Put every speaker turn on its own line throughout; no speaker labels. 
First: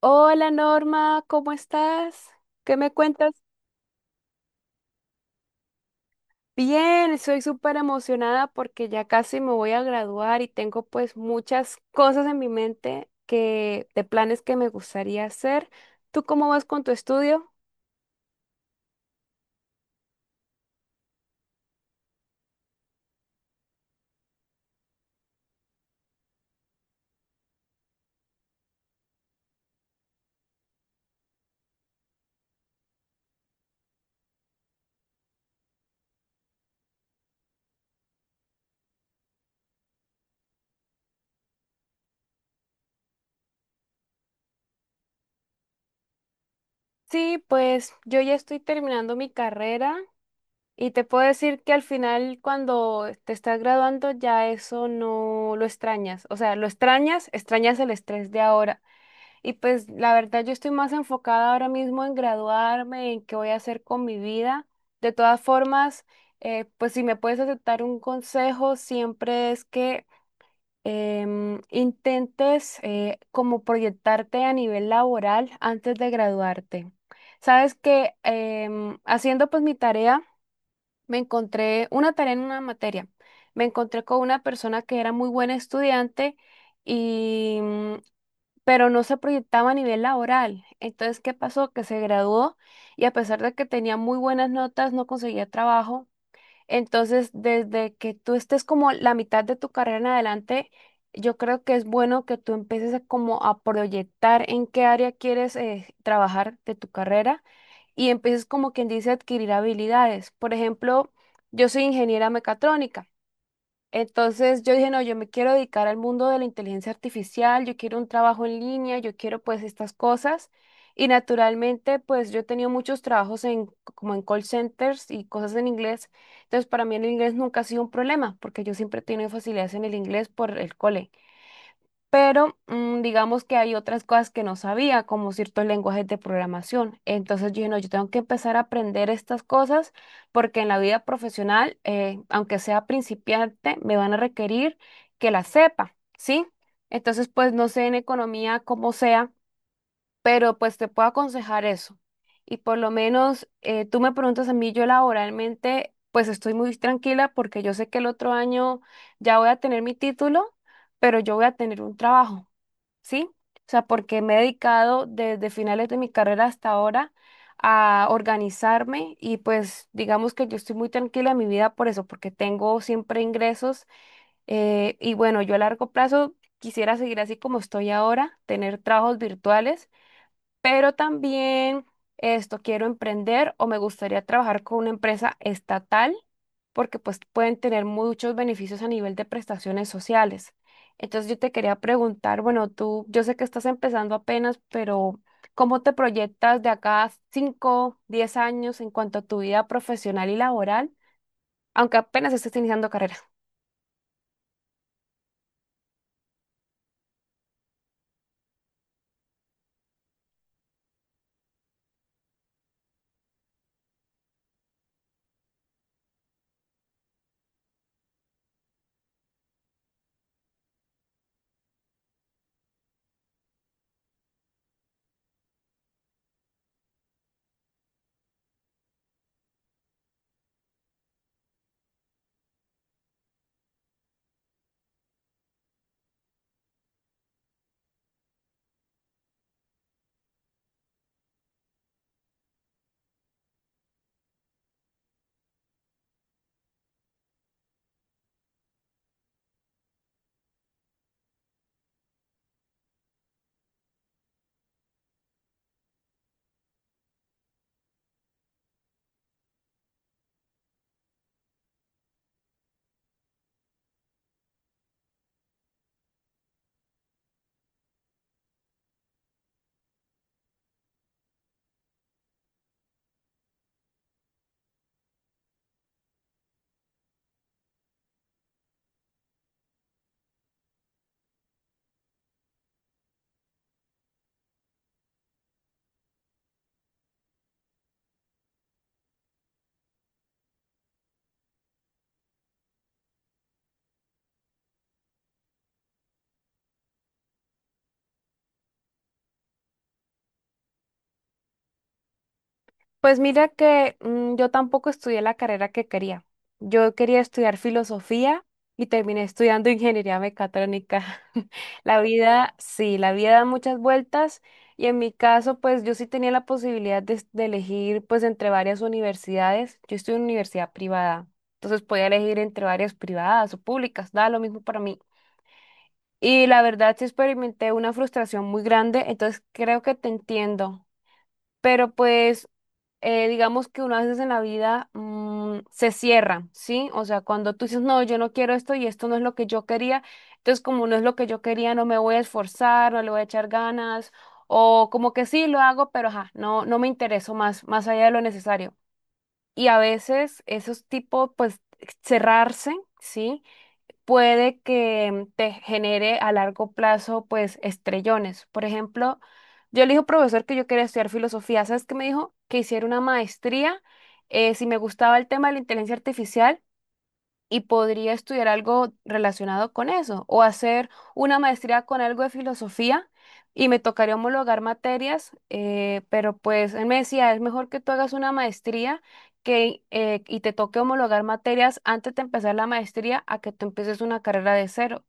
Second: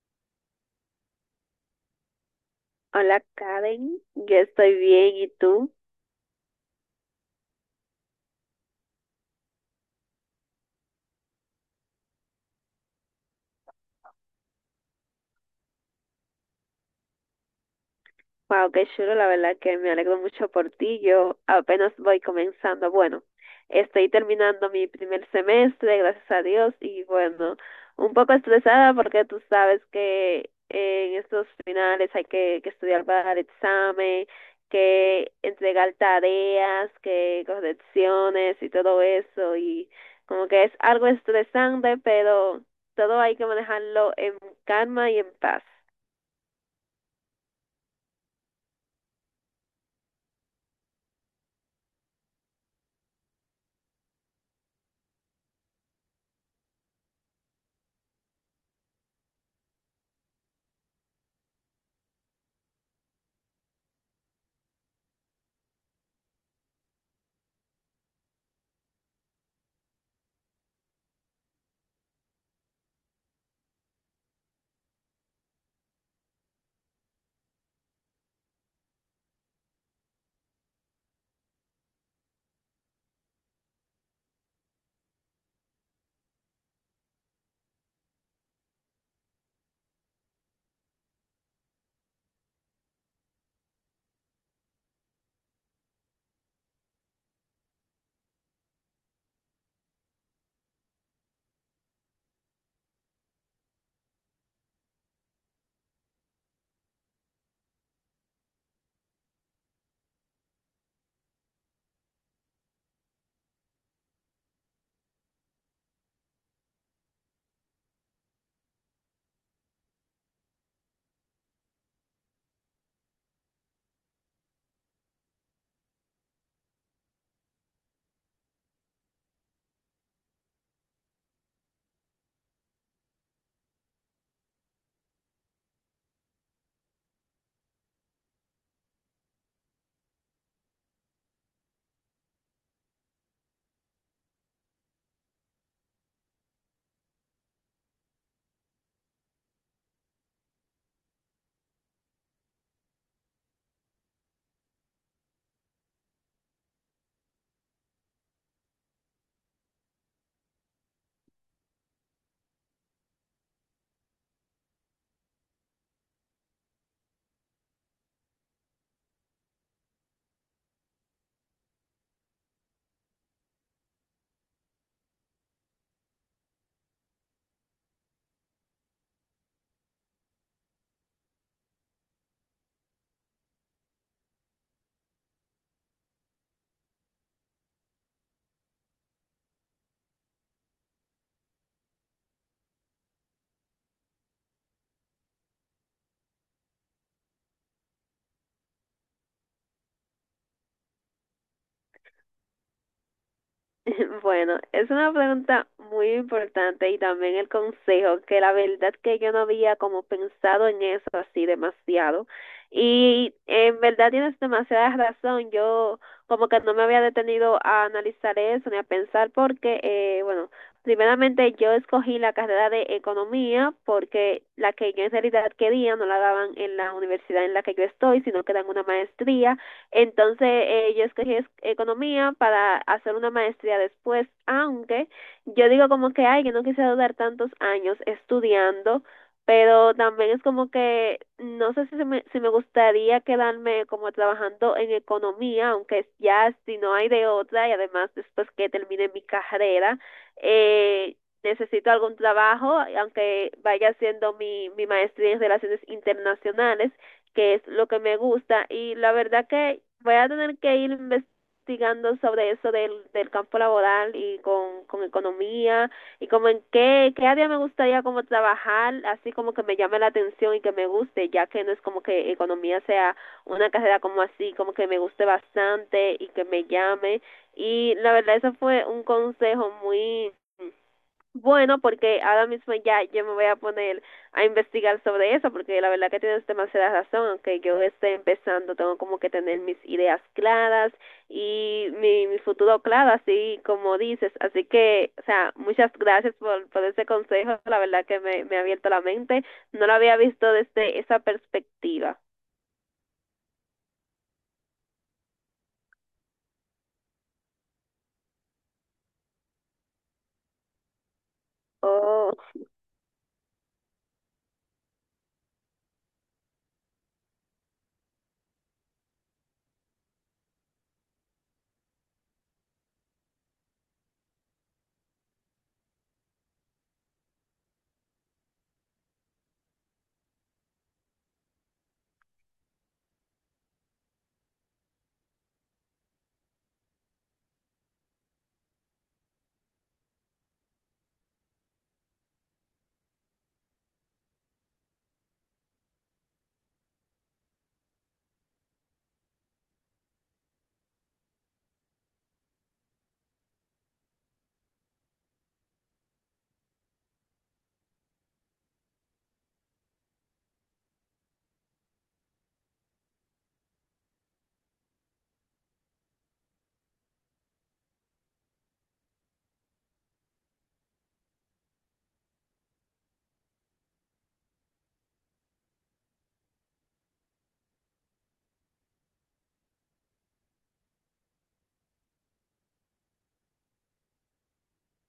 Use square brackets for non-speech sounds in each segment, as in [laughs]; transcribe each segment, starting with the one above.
Hola Norma, ¿cómo estás? ¿Qué me
Hola
cuentas?
Karen, yo estoy bien, ¿y tú?
Bien, estoy súper emocionada porque ya casi me voy a graduar y tengo pues muchas cosas en mi mente que de planes que me gustaría hacer. ¿Tú cómo vas con tu estudio?
Wow, qué chulo, la verdad que me alegro mucho por ti. Yo apenas voy comenzando. Bueno, estoy terminando mi primer semestre, gracias a Dios, y bueno, un poco estresada porque tú sabes que en estos finales hay que estudiar para el examen, que entregar tareas, que correcciones y todo eso, y como que es algo estresante, pero todo hay que manejarlo en calma y en paz.
Sí, pues yo ya estoy terminando mi carrera y te puedo decir que al final cuando te estás graduando ya eso no lo extrañas. O sea, lo extrañas, extrañas el estrés de ahora. Y pues la verdad yo estoy más enfocada ahora mismo en graduarme, en qué voy a hacer con mi vida. De todas formas, pues si me puedes aceptar un consejo, siempre es que intentes como proyectarte a nivel laboral antes de graduarte. Sabes que haciendo pues mi tarea, me encontré una tarea en una materia. Me encontré con una persona que era muy buena estudiante. Y pero no se proyectaba a nivel laboral. Entonces, ¿qué pasó? Que se graduó y a pesar de que tenía muy buenas notas, no conseguía trabajo. Entonces, desde que tú estés como la mitad de tu carrera en adelante, yo creo que es bueno que tú empieces a como a proyectar en qué área quieres trabajar de tu carrera y empieces como quien dice a adquirir habilidades. Por ejemplo, yo soy ingeniera mecatrónica. Entonces yo dije, no, yo me quiero dedicar al mundo de la inteligencia artificial, yo quiero un trabajo en línea, yo quiero pues estas cosas. Y naturalmente pues yo he tenido muchos trabajos como en call centers y cosas en inglés. Entonces para mí el inglés nunca ha sido un problema porque yo siempre he tenido facilidades en el inglés por el cole pero digamos que hay otras cosas que no sabía, como ciertos lenguajes de programación. Entonces yo dije, no, yo tengo que empezar a aprender estas cosas porque en la vida profesional, aunque sea principiante, me van a requerir que las sepa, ¿sí? Entonces, pues no sé en economía cómo sea, pero pues te puedo aconsejar eso. Y por lo menos tú me preguntas a mí, yo laboralmente, pues estoy muy tranquila porque yo sé que el otro año ya voy a tener mi título, pero yo voy a tener un trabajo. ¿Sí? O sea, porque me he dedicado desde finales de mi carrera hasta ahora a organizarme y pues digamos que yo estoy muy tranquila en mi vida por eso, porque tengo siempre ingresos y bueno, yo a largo plazo quisiera seguir así como estoy ahora, tener trabajos virtuales pero también esto quiero emprender o me gustaría trabajar con una empresa estatal porque pues pueden tener muchos beneficios a nivel de prestaciones sociales. Entonces yo te quería preguntar, bueno, tú, yo sé que estás empezando apenas, pero ¿cómo te proyectas de acá a 5, 10 años en cuanto a tu vida profesional y laboral, aunque apenas estés iniciando carrera?
[laughs] Bueno, es una pregunta muy importante y también el consejo, que la verdad que yo no había como pensado en eso así demasiado. Y en verdad tienes demasiada razón, yo como que no me había detenido a analizar eso ni a pensar porque, bueno, primeramente yo escogí la carrera de economía porque la que yo en realidad quería no la daban en la universidad en la que yo estoy, sino que dan una maestría. Entonces yo escogí economía para hacer una maestría después, aunque yo digo como que, ay, que no quise durar tantos años estudiando, pero también es como que no sé si se me, si me gustaría quedarme como trabajando en economía, aunque ya si no hay de otra y además después que termine mi carrera, eh, necesito algún trabajo, aunque vaya haciendo mi maestría en relaciones internacionales que es lo que me gusta y la verdad que voy a tener que ir investigando sobre eso del campo laboral y con economía y como en qué área me gustaría como trabajar, así como que me llame la atención y que me guste, ya que no es como que economía sea una carrera como así, como que me guste bastante y que me llame y la verdad eso fue un consejo muy bueno, porque ahora mismo ya yo me voy a poner a investigar sobre eso, porque la verdad que tienes demasiada razón, aunque yo esté empezando, tengo como que tener mis ideas claras y mi futuro claro, así como dices. Así que, o sea, muchas gracias por ese consejo, la verdad que me ha abierto la mente, no lo había visto desde esa perspectiva.
Pues mira que yo tampoco estudié la carrera que quería. Yo quería estudiar filosofía y terminé estudiando ingeniería mecatrónica. [laughs] La
Oh,
vida, sí, la vida da muchas vueltas y en mi caso, pues yo sí tenía la posibilidad de elegir pues entre varias universidades. Yo estudié en una universidad privada, entonces podía elegir entre varias privadas o públicas, da lo mismo para mí. Y la verdad sí experimenté una frustración muy grande, entonces creo que te entiendo pero pues digamos que unas veces en la vida se cierra, ¿sí? O sea, cuando tú dices, no, yo no quiero esto y esto no es lo que yo quería, entonces como no es lo que yo quería, no me voy a esforzar, no le voy a echar ganas, o como que sí lo hago, pero ajá, no, no me intereso más allá de lo necesario. Y a veces esos tipos, pues cerrarse, ¿sí? Puede que te genere a largo plazo, pues, estrellones. Por ejemplo, yo le dije al profesor que yo quería estudiar filosofía. ¿Sabes qué me dijo? Que hiciera una maestría, si me gustaba el tema de la inteligencia artificial y podría estudiar algo relacionado con eso o hacer una maestría con algo de filosofía y me tocaría homologar materias, pero pues él me decía, es mejor que tú hagas una maestría que, y te toque homologar materias antes de empezar la maestría a que tú empieces una carrera de cero.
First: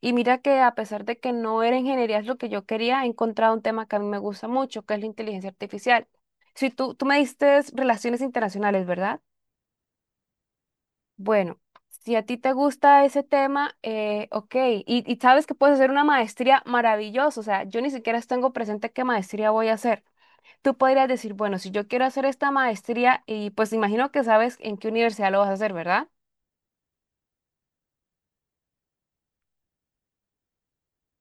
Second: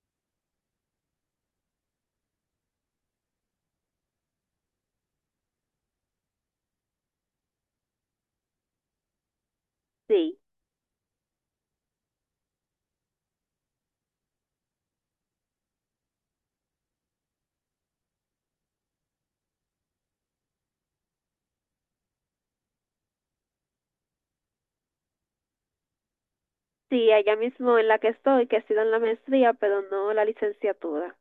Y mira que a pesar de que no era ingeniería es lo que yo quería, he encontrado un tema que a mí me gusta mucho, que es la inteligencia artificial. Si tú me diste relaciones internacionales, ¿verdad?
sí,
Bueno, si a ti te gusta ese tema, ok, y sabes que puedes hacer una maestría maravillosa, o sea, yo ni siquiera tengo presente qué maestría voy a hacer. Tú podrías decir, bueno, si yo quiero hacer esta maestría, y pues imagino que sabes en qué universidad lo vas a hacer, ¿verdad?
sí, allá mismo en la que estoy, que ha sido en la maestría, pero no la licenciatura.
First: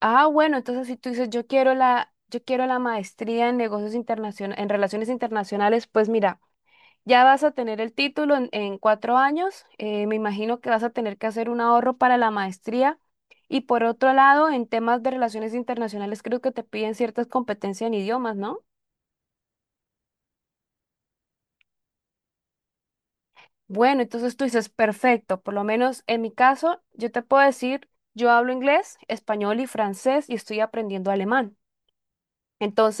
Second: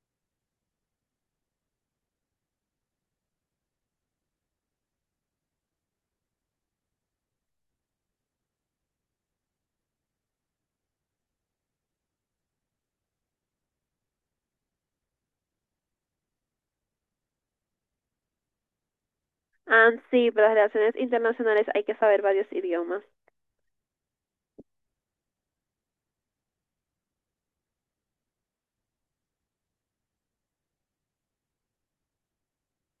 Ah, bueno, entonces si tú dices, yo quiero la maestría en negocios internacionales, en relaciones internacionales, pues mira. Ya vas a tener el título en 4 años. Me imagino que vas a tener que hacer un ahorro para la maestría. Y por otro lado, en temas de relaciones internacionales, creo que te piden ciertas competencias en idiomas, ¿no?
Ah, sí, para las relaciones internacionales hay que saber varios idiomas.
Bueno, entonces tú dices, perfecto. Por lo menos en mi caso, yo te puedo decir, yo hablo inglés, español y francés y estoy aprendiendo alemán.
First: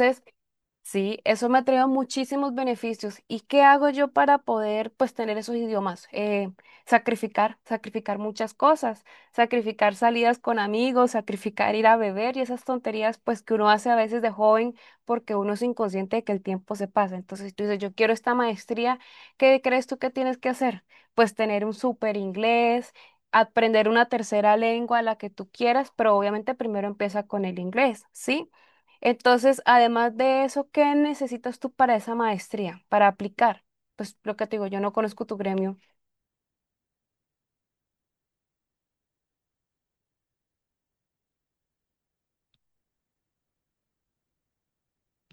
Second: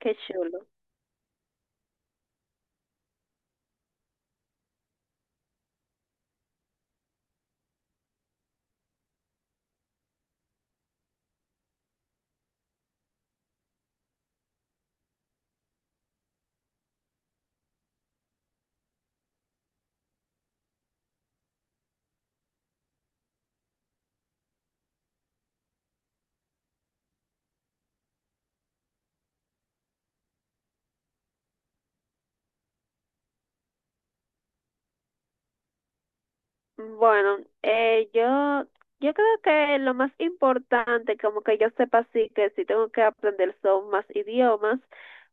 Qué chulo.
sí, eso me ha traído muchísimos beneficios. ¿Y qué hago yo para poder, pues, tener esos idiomas? Sacrificar, sacrificar muchas cosas, sacrificar salidas con amigos, sacrificar ir a beber y esas tonterías, pues, que uno hace a veces de joven porque uno es inconsciente de que el tiempo se pasa. Entonces tú dices, yo quiero esta maestría, ¿qué crees tú que tienes que hacer? Pues tener un súper inglés. Aprender una tercera lengua, la que tú quieras, pero obviamente primero empieza con el inglés, ¿sí? Entonces, además de eso, ¿qué necesitas tú para esa maestría, para aplicar? Pues lo que te digo, yo no conozco tu gremio.
Bueno, yo creo que lo más importante, como que yo sepa sí que sí tengo que aprender son más idiomas,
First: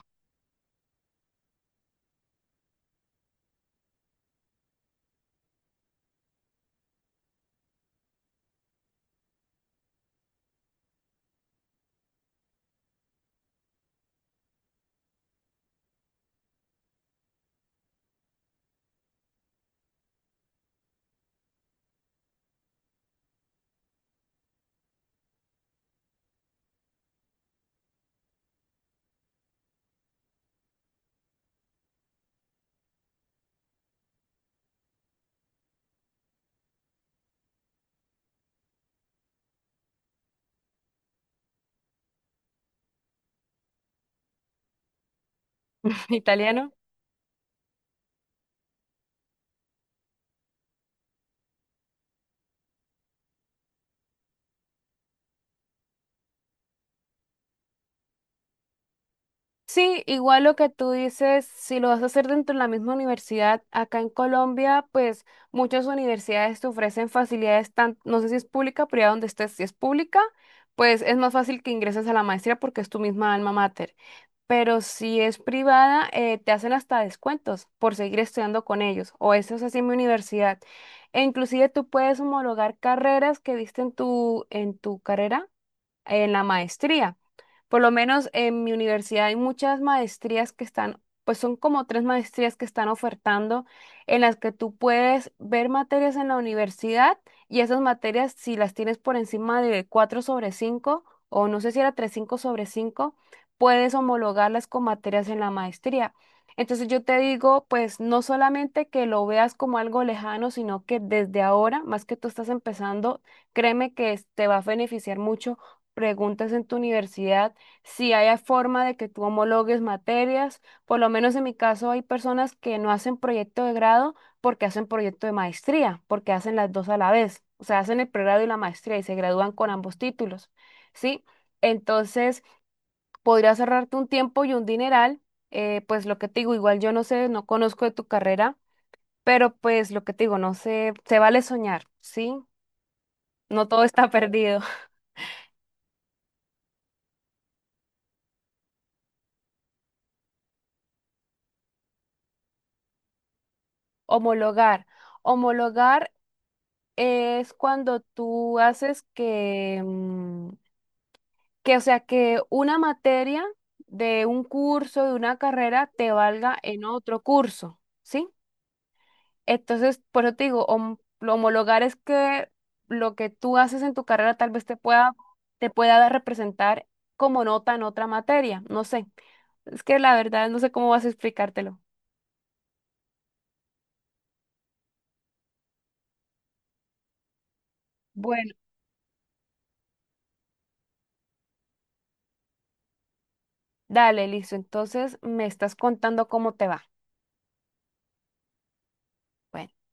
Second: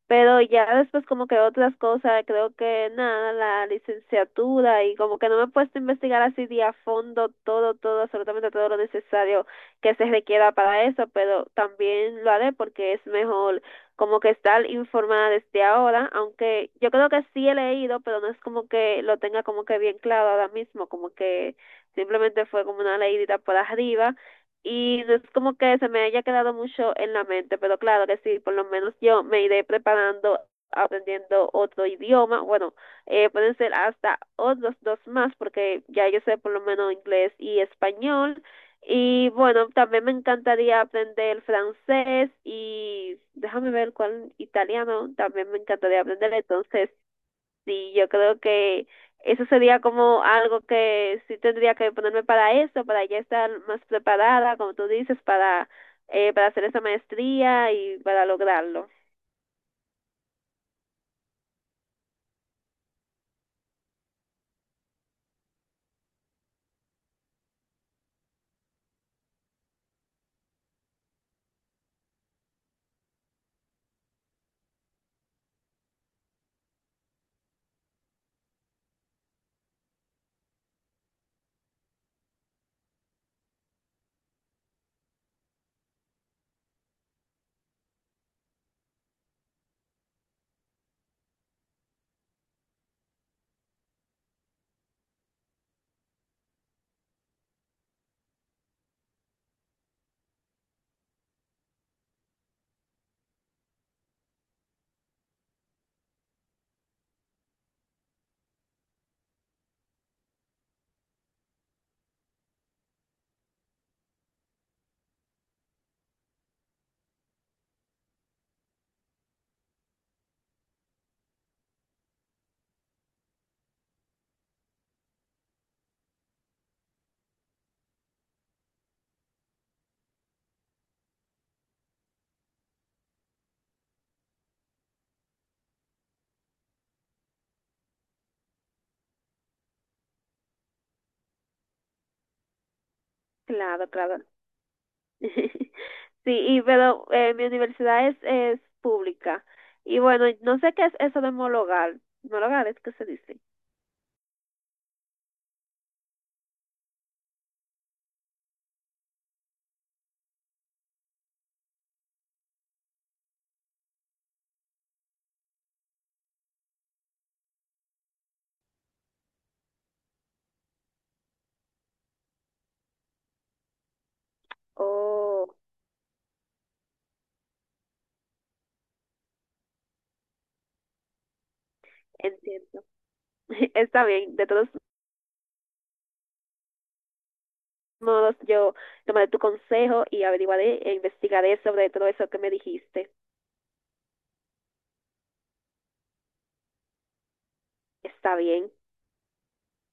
pero ya después como que otras cosas, creo que nada, la licenciatura y como que no me he puesto a investigar así de a fondo todo, todo, absolutamente todo lo necesario que se requiera para eso, pero también lo haré porque es mejor como que estar informada desde ahora, aunque yo creo que sí he leído, pero no es como que lo tenga como que bien claro ahora mismo, como que simplemente fue como una leidita por arriba y no es como que se me haya quedado mucho en la mente, pero claro que sí, por lo menos yo me iré preparando aprendiendo otro idioma, bueno, pueden ser hasta otros dos más, porque ya yo sé por lo menos inglés y español, y bueno, también me encantaría aprender francés y déjame ver cuál italiano también me encantaría
[laughs]
aprender.
Italiano.
Entonces, sí, yo creo que eso sería como algo que sí tendría que ponerme para eso, para ya estar más preparada, como tú dices, para hacer esa maestría y para lograrlo.
Sí, igual lo que tú dices, si lo vas a hacer dentro de la misma universidad, acá en Colombia, pues muchas universidades te ofrecen facilidades, tan, no sé si es pública, pero ya donde estés, si es pública, pues es más fácil que ingreses a la maestría porque es tu misma alma mater. Pero si es privada, te hacen hasta descuentos por seguir estudiando con ellos. O eso es así en mi universidad. E inclusive tú puedes homologar carreras que diste en tu carrera en la maestría. Por lo menos en mi universidad hay muchas maestrías que están, pues son como tres maestrías que están ofertando en las que tú puedes ver materias en la universidad y esas materias si las tienes por encima de 4 sobre 5 o no sé si era tres punto cinco sobre 5 puedes homologarlas con materias en la maestría. Entonces yo te digo, pues no solamente que lo veas como algo lejano, sino que desde ahora, más que tú estás empezando, créeme que te va a beneficiar mucho preguntas en tu universidad si hay forma de que tú homologues materias. Por lo menos en mi caso hay personas que no hacen proyecto de grado porque hacen proyecto de maestría, porque hacen las dos a la vez. O sea, hacen el pregrado y la maestría y se gradúan con ambos títulos, ¿sí? Entonces, podría ahorrarte un tiempo y un dineral. Pues lo que te digo, igual yo no sé, no conozco de tu carrera, pero pues lo que te digo, no sé, se vale soñar, ¿sí? No todo
Claro,
está
claro.
perdido. [laughs]
[laughs] Sí, y pero mi universidad es pública. Y bueno, no sé qué es eso de homologar. Homologar es que se dice.
Homologar. Homologar es cuando tú haces que, o sea, que una materia de un curso, de una carrera, te valga en otro curso, ¿sí? Entonces, por eso te digo, lo homologar es que lo que tú haces en tu carrera tal vez
Oh,
te pueda representar como nota en otra materia, no sé. Es que la verdad no sé cómo vas a explicártelo.
entiendo. [laughs] Está bien. De todos modos,
Bueno,
yo tomaré tu consejo y averiguaré e investigaré sobre todo eso que me dijiste.
dale, listo. Entonces, me estás contando cómo te va.
Está bien.
Bueno.